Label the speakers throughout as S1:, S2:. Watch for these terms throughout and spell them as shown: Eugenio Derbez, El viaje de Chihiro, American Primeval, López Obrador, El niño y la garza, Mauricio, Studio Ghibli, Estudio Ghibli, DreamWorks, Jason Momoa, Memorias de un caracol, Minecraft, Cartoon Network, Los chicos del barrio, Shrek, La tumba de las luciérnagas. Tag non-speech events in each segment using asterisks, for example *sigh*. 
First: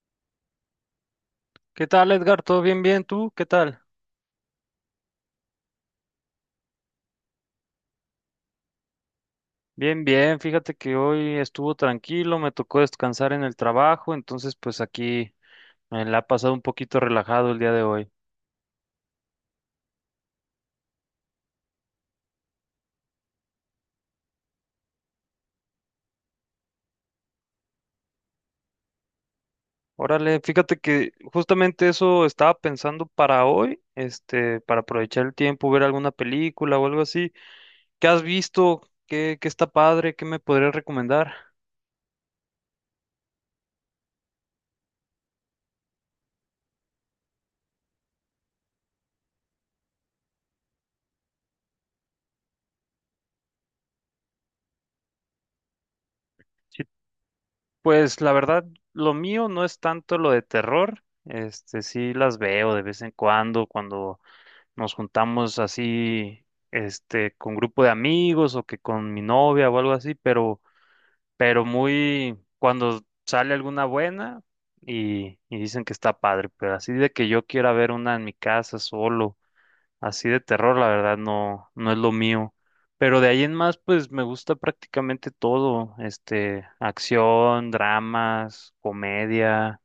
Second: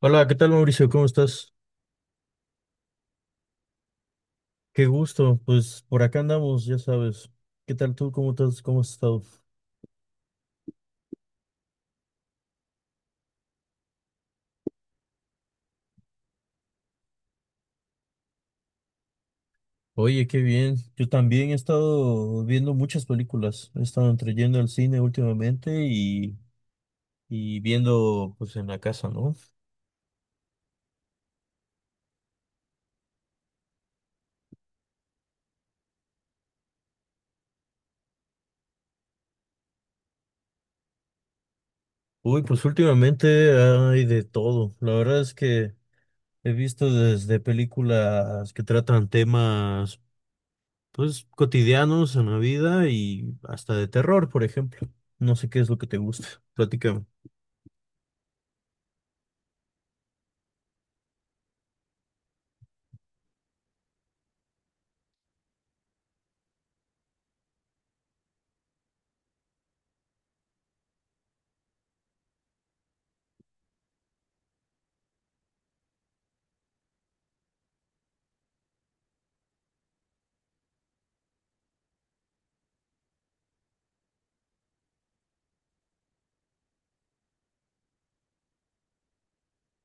S1: Hola, ¿qué tal Mauricio? ¿Cómo estás?
S2: ¿Qué tal, Edgar? ¿Todo bien? ¿Tú? ¿Qué tal?
S1: Qué gusto. Pues por acá andamos, ya sabes. ¿Qué tal tú? ¿Cómo estás? ¿Cómo has estado?
S2: Bien, bien. Fíjate que hoy estuvo tranquilo, me tocó descansar en el trabajo, entonces pues aquí me la ha pasado un poquito relajado el día de hoy.
S1: Oye, qué bien. Yo también he estado viendo muchas películas. He estado entre yendo al cine últimamente y viendo pues en la casa, ¿no?
S2: Órale, fíjate que justamente eso estaba pensando para hoy, para aprovechar el tiempo, ver alguna película o algo así. ¿Qué has visto? ¿Qué está padre? ¿Qué me podrías recomendar?
S1: Uy, pues últimamente hay de todo. La verdad es que he visto desde películas que tratan temas pues cotidianos en la vida y hasta de terror, por ejemplo. No sé qué es lo que te gusta.
S2: Sí,
S1: Platícame.
S2: pues la verdad, lo mío no es tanto lo de terror, sí las veo de vez en cuando, cuando nos juntamos así, con grupo de amigos o que con mi novia o algo así, pero muy, cuando sale alguna buena y dicen que está padre, pero así de que yo quiera ver una en mi casa solo, así de terror, la verdad no, no es lo mío. Pero de ahí en más, pues me gusta prácticamente todo, acción, dramas, comedia,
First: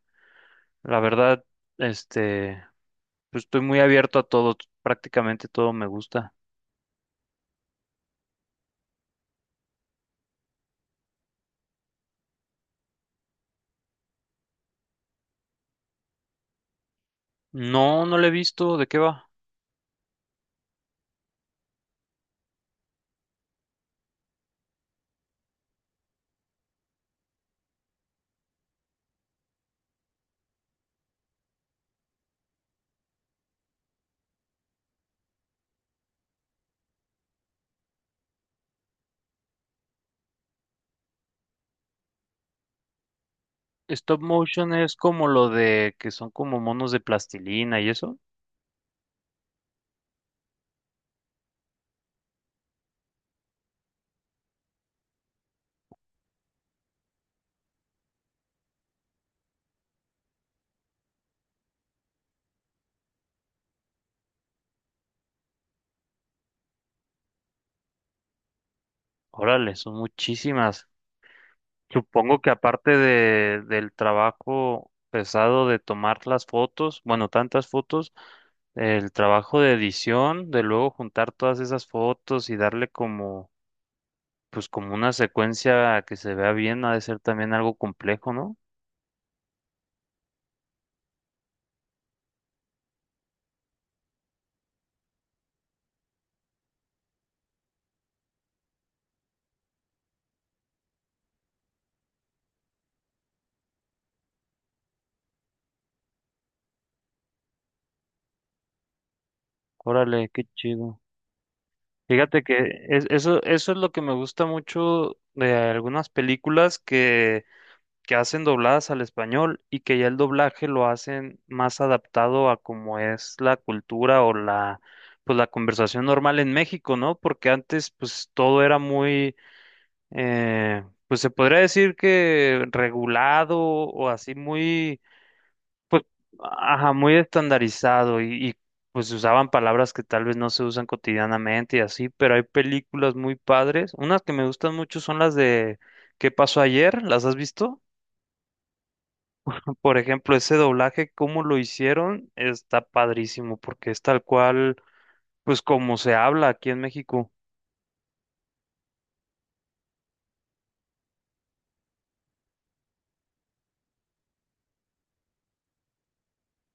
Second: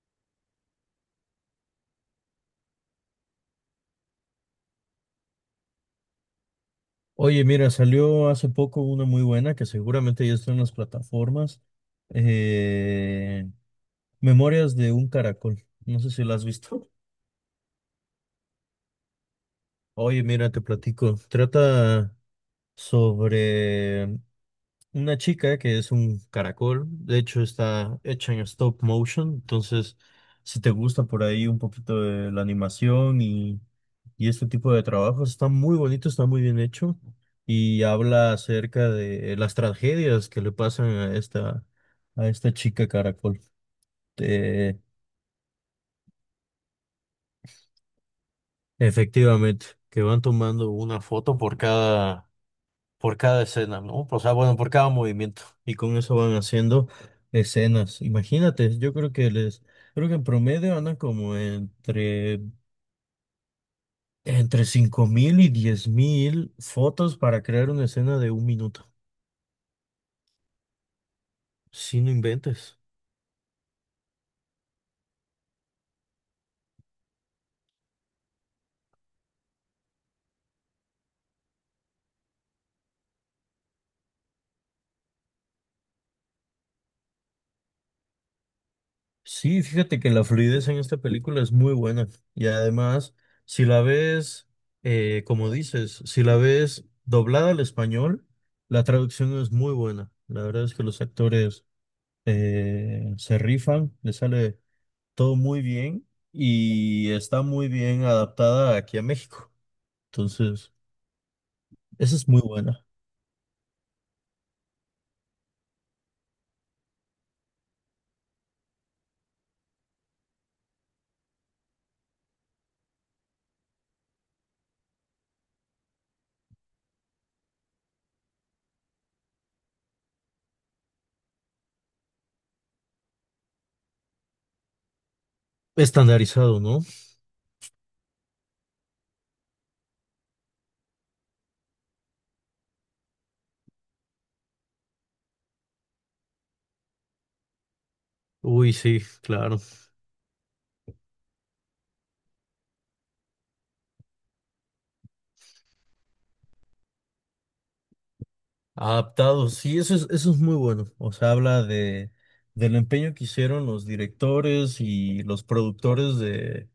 S2: la verdad, este, pues estoy muy abierto a todo, prácticamente todo me gusta.
S1: Oye, mira, salió hace poco una muy buena que seguramente ya está en las plataformas. eh, Memorias de un caracol. No sé si la has visto.
S2: No, no lo he visto. ¿De qué va?
S1: Oye, mira, te platico. Trata sobre una chica que es un caracol, de hecho está hecha en stop motion, entonces si te gusta por ahí un poquito de la animación y este tipo de trabajos, está muy bonito, está muy bien hecho y habla acerca de las tragedias que le pasan a esta chica caracol.
S2: Stop motion
S1: Eh,
S2: es como lo de que son como monos de plastilina y eso.
S1: Efectivamente, que van tomando una foto por cada escena, ¿no? O sea, bueno, por cada movimiento. Y con eso van haciendo escenas. Imagínate, yo creo que les, creo que en promedio andan como entre 5.000 y 10.000 fotos para crear una escena de 1 minuto.
S2: Órale, son muchísimas.
S1: Si no
S2: Supongo que
S1: inventes.
S2: aparte del trabajo pesado de tomar las fotos, bueno, tantas fotos, el trabajo de edición, de luego juntar todas esas fotos y darle como, pues como una secuencia que se vea bien, ha de ser también algo complejo, ¿no?
S1: Sí, fíjate que la fluidez en esta película es muy buena. Y además, si la ves, como dices, si la ves doblada al español, la traducción es muy buena. La verdad es que los actores se rifan, le sale todo muy bien y está muy bien adaptada aquí a México.
S2: Órale, qué
S1: Entonces,
S2: chido.
S1: esa es muy
S2: Fíjate
S1: buena.
S2: que eso es lo que me gusta mucho de algunas películas que hacen dobladas al español y que ya el doblaje lo hacen más adaptado a cómo es la cultura o pues la conversación normal en México, ¿no? Porque antes pues todo era muy, eh, pues se podría decir que regulado o así muy.
S1: Estandarizado, ¿no?
S2: Ajá, muy estandarizado pues usaban palabras que tal vez no se usan cotidianamente y así, pero hay películas muy padres. Unas que me gustan mucho son las de ¿Qué pasó ayer? ¿Las has visto?
S1: Uy, sí, claro.
S2: Por ejemplo, ese doblaje, cómo lo hicieron, está padrísimo porque es tal cual, pues como se habla aquí en México.
S1: Adaptado, sí, eso es muy bueno. O sea, habla de, del empeño que hicieron los directores y los productores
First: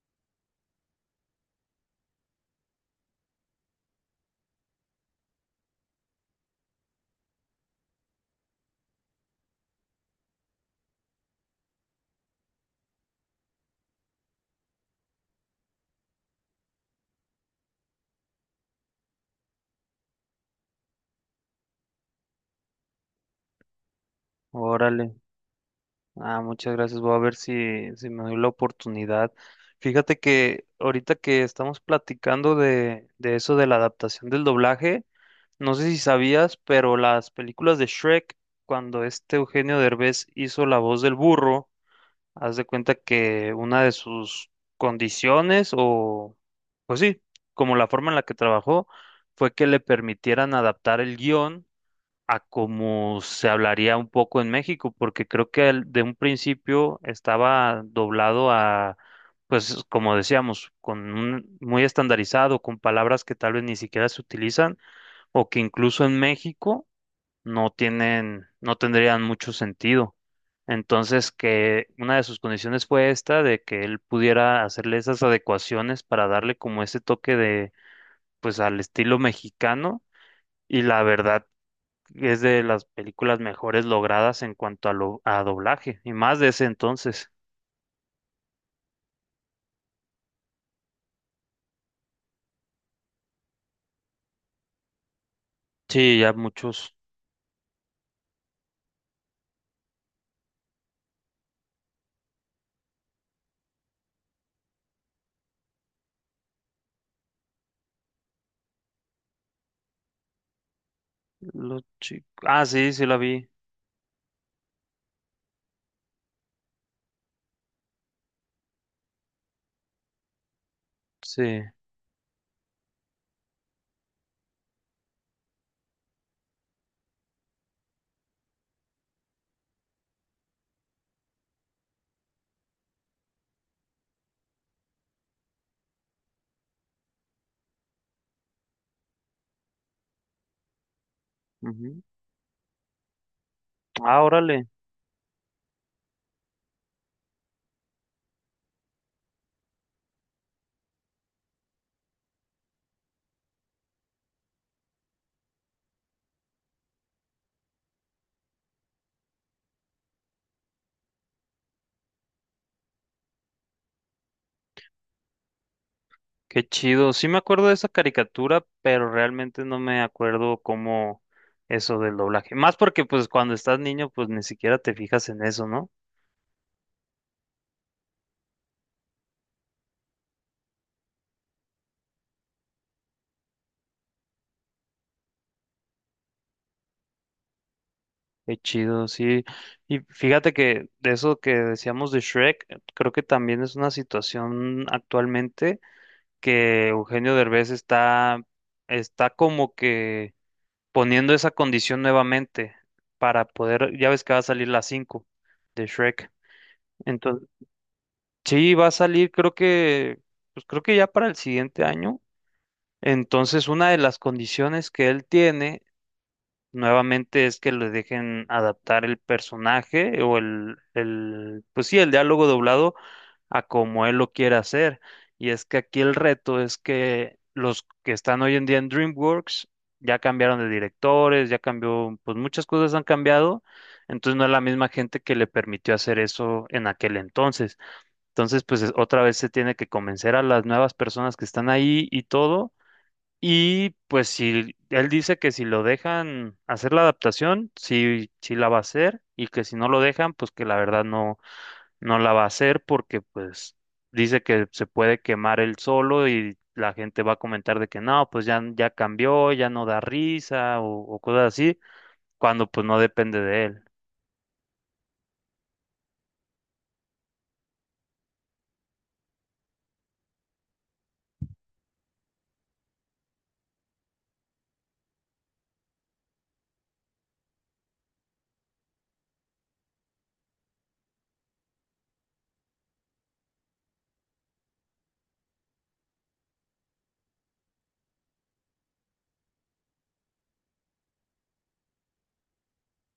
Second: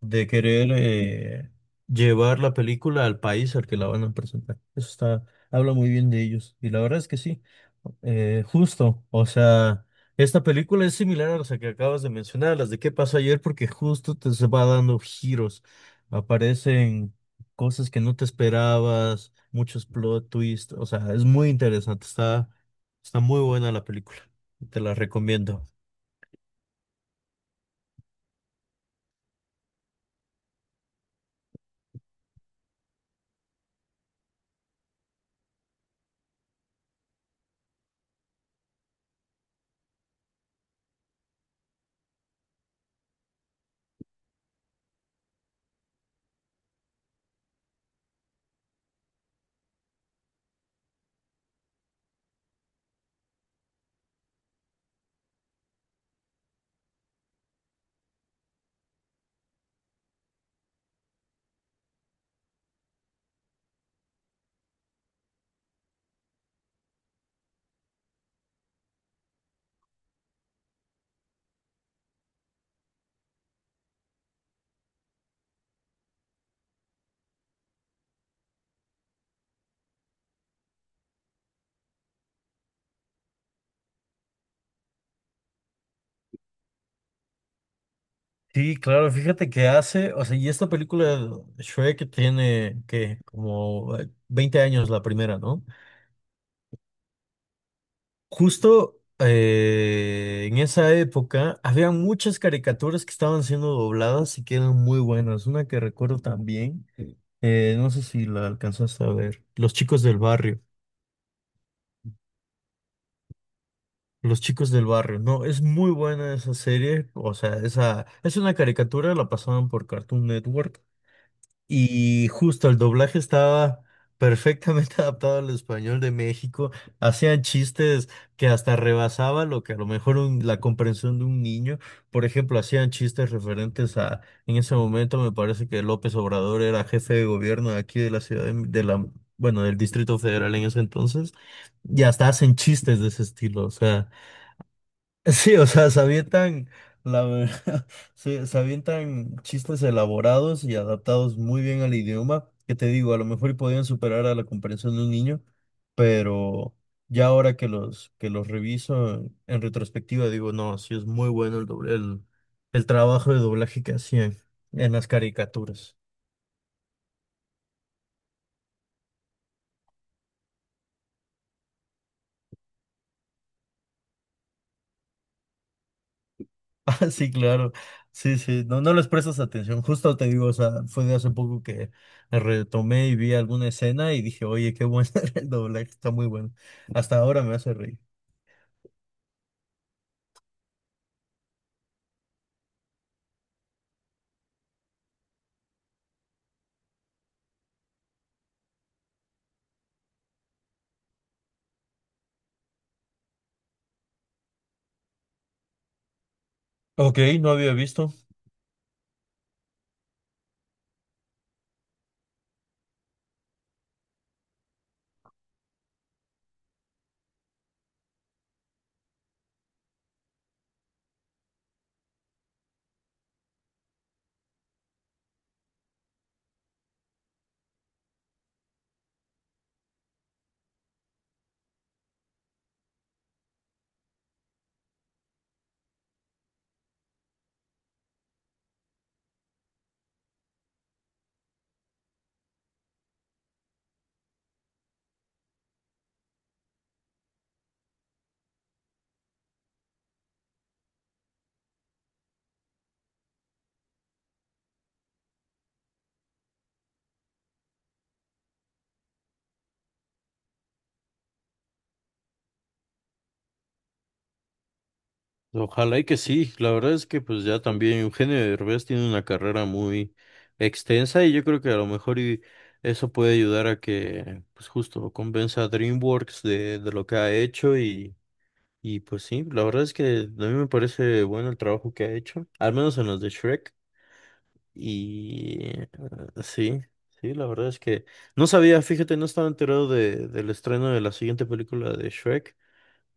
S1: de querer llevar la película al país al que la van a presentar. Eso está, habla muy bien de ellos. Y la verdad es que sí, justo. O sea, esta película es similar a las que acabas de mencionar, a las de qué pasó ayer, porque justo te se va dando giros. Aparecen cosas que no te esperabas, muchos plot twists. O sea, es muy interesante. Está, está muy buena la película. Te la
S2: Órale.
S1: recomiendo.
S2: Ah, muchas gracias. Voy a ver si me doy la oportunidad. Fíjate que ahorita que estamos platicando de eso de la adaptación del doblaje. No sé si sabías, pero las películas de Shrek, cuando este Eugenio Derbez hizo la voz del burro, haz de cuenta que una de sus condiciones, o pues sí, como la forma en la que trabajó, fue que le permitieran adaptar el guión a como se hablaría un poco en México, porque creo que de un principio estaba doblado a, pues como decíamos, con un, muy estandarizado, con palabras que tal vez ni siquiera se utilizan o que incluso en México no tienen, no tendrían mucho sentido. Entonces, que una de sus condiciones fue esta, de que él pudiera hacerle esas adecuaciones para darle como ese toque de, pues, al estilo mexicano. Y la verdad es de las películas mejores logradas en cuanto a, lo, a doblaje, y más de ese entonces.
S1: Sí, claro, fíjate que hace, o sea, y esta película Shrek tiene que como 20 años la primera, ¿no?
S2: Sí, ya muchos.
S1: Justo en esa época había muchas caricaturas que estaban siendo dobladas y que eran muy buenas. Una que recuerdo también, no sé si la alcanzaste a ver, Los chicos del barrio.
S2: Ah, sí, sí la vi.
S1: Los chicos del barrio, no, es muy buena esa serie, o sea, esa es una caricatura, la pasaban por Cartoon Network.
S2: Sí.
S1: Y justo el doblaje estaba perfectamente *laughs* adaptado al español de México. Hacían chistes que hasta rebasaba lo que a lo mejor la comprensión de un niño. Por ejemplo, hacían chistes referentes a, en ese momento me parece que López Obrador era jefe de gobierno de aquí de la ciudad de la, bueno, del Distrito Federal en ese entonces.
S2: Ujú.
S1: Y hasta hacen chistes de ese estilo. O sea.
S2: Ah, órale.
S1: Sí, o sea, se avientan, la verdad, *laughs* se avientan chistes elaborados y adaptados muy bien al idioma, que te digo, a lo mejor y podían superar a la comprensión de un niño, pero ya ahora que los reviso en retrospectiva, digo, no, sí es muy bueno el doble, el trabajo de doblaje que hacían en las caricaturas.
S2: Qué chido. Sí me acuerdo de esa caricatura, pero realmente no me acuerdo cómo eso del doblaje. Más porque pues cuando estás niño pues ni siquiera te fijas en eso, ¿no?
S1: *laughs* Ah, sí, claro. Sí, sí, no, no les prestas atención. Justo te digo, o sea, fue de hace poco que retomé y vi alguna escena y dije, oye, qué bueno *laughs* el doblaje, está muy bueno. Hasta ahora me hace reír.
S2: Qué chido, sí. Y fíjate que de eso que decíamos de Shrek, creo que también es una situación actualmente que Eugenio Derbez está como que poniendo esa condición nuevamente para poder, ya ves que va a salir la 5 de Shrek.
S1: Ok, no había visto.
S2: Sí, va a salir, pues creo que ya para el siguiente año. Entonces, una de las condiciones que él tiene nuevamente es que le dejen adaptar el personaje o pues sí, el diálogo doblado a como él lo quiera hacer. Y es que aquí el reto es que los que están hoy en día en DreamWorks ya cambiaron de directores, ya cambió, pues muchas cosas han cambiado. Entonces, no es la misma gente que le permitió hacer eso en aquel entonces. Entonces, pues otra vez se tiene que convencer a las nuevas personas que están ahí y todo. Y pues si él dice que si lo dejan hacer la adaptación, sí, sí la va a hacer y que si no lo dejan, pues que la verdad no, no la va a hacer porque pues dice que se puede quemar él solo y la gente va a comentar de que no, pues ya, ya cambió, ya no da risa o cosas así, cuando pues no depende de él.
S1: Ojalá y que sí, la verdad es que pues ya también Eugenio Derbez tiene una carrera muy extensa y yo creo que a lo mejor y eso puede ayudar a que pues justo convenza a DreamWorks de lo que ha hecho. Y pues sí, la verdad es que a mí me parece bueno el trabajo que ha hecho, al menos en los de Shrek. Y sí, sí, la verdad es que... no sabía, fíjate, no estaba enterado de, del estreno de la siguiente película de Shrek,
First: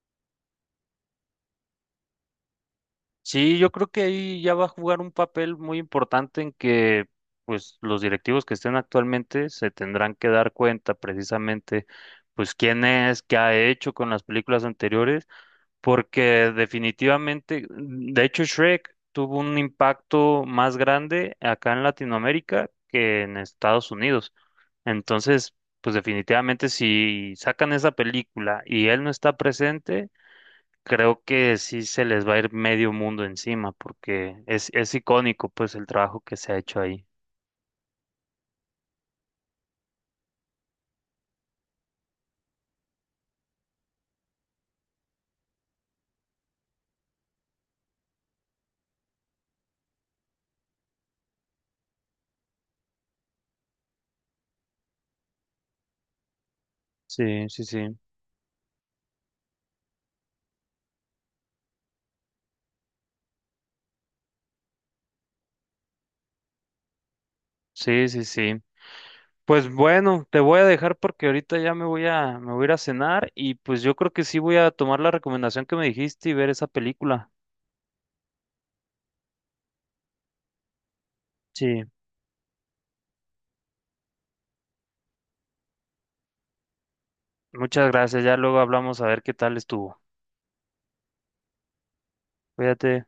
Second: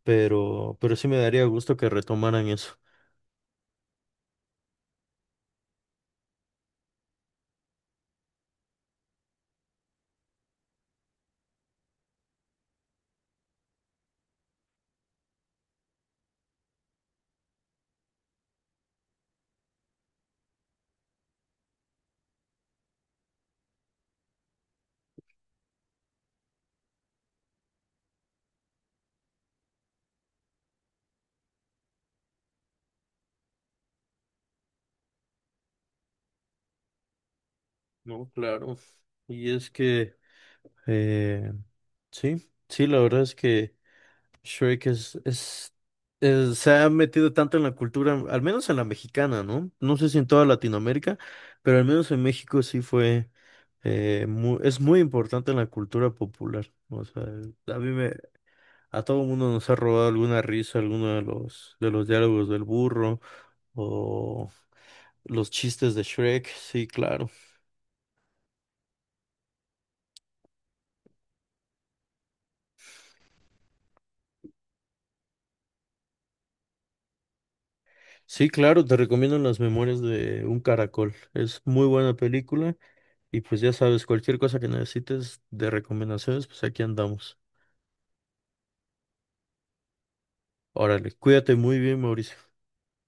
S1: pero sí me daría gusto que retomaran eso.
S2: Sí, yo creo que ahí ya va a jugar un papel muy importante en que pues los directivos que estén actualmente se tendrán que dar cuenta precisamente pues quién es, qué ha hecho con las películas anteriores, porque definitivamente, de hecho Shrek tuvo un impacto más grande acá en Latinoamérica que en Estados Unidos. Entonces, pues definitivamente si sacan esa película y él no está presente, creo que sí se les va a ir medio mundo encima porque es icónico pues el trabajo que se ha hecho ahí.
S1: No, claro. Y es que, eh, sí, sí, la verdad es que... Shrek es, se ha metido tanto en la cultura, al menos en la mexicana, ¿no? No sé si en toda Latinoamérica, pero al menos en México sí fue, es muy importante en la cultura popular. O sea,
S2: Sí, sí,
S1: a mí
S2: sí.
S1: me, a todo mundo nos ha robado alguna risa, alguno de los diálogos del burro o los chistes de Shrek. Sí, claro.
S2: Sí, sí, sí. Pues bueno, te voy a dejar porque ahorita ya me voy a ir a cenar y pues yo creo que sí voy a tomar la recomendación que me dijiste y ver esa película.
S1: Sí, claro, te recomiendo Las Memorias de un Caracol. Es
S2: Sí,
S1: muy buena película. Y pues ya sabes, cualquier cosa que necesites de recomendaciones, pues aquí andamos.
S2: muchas gracias. Ya luego hablamos a ver qué tal estuvo.
S1: Órale, cuídate muy bien, Mauricio.
S2: Cuídate.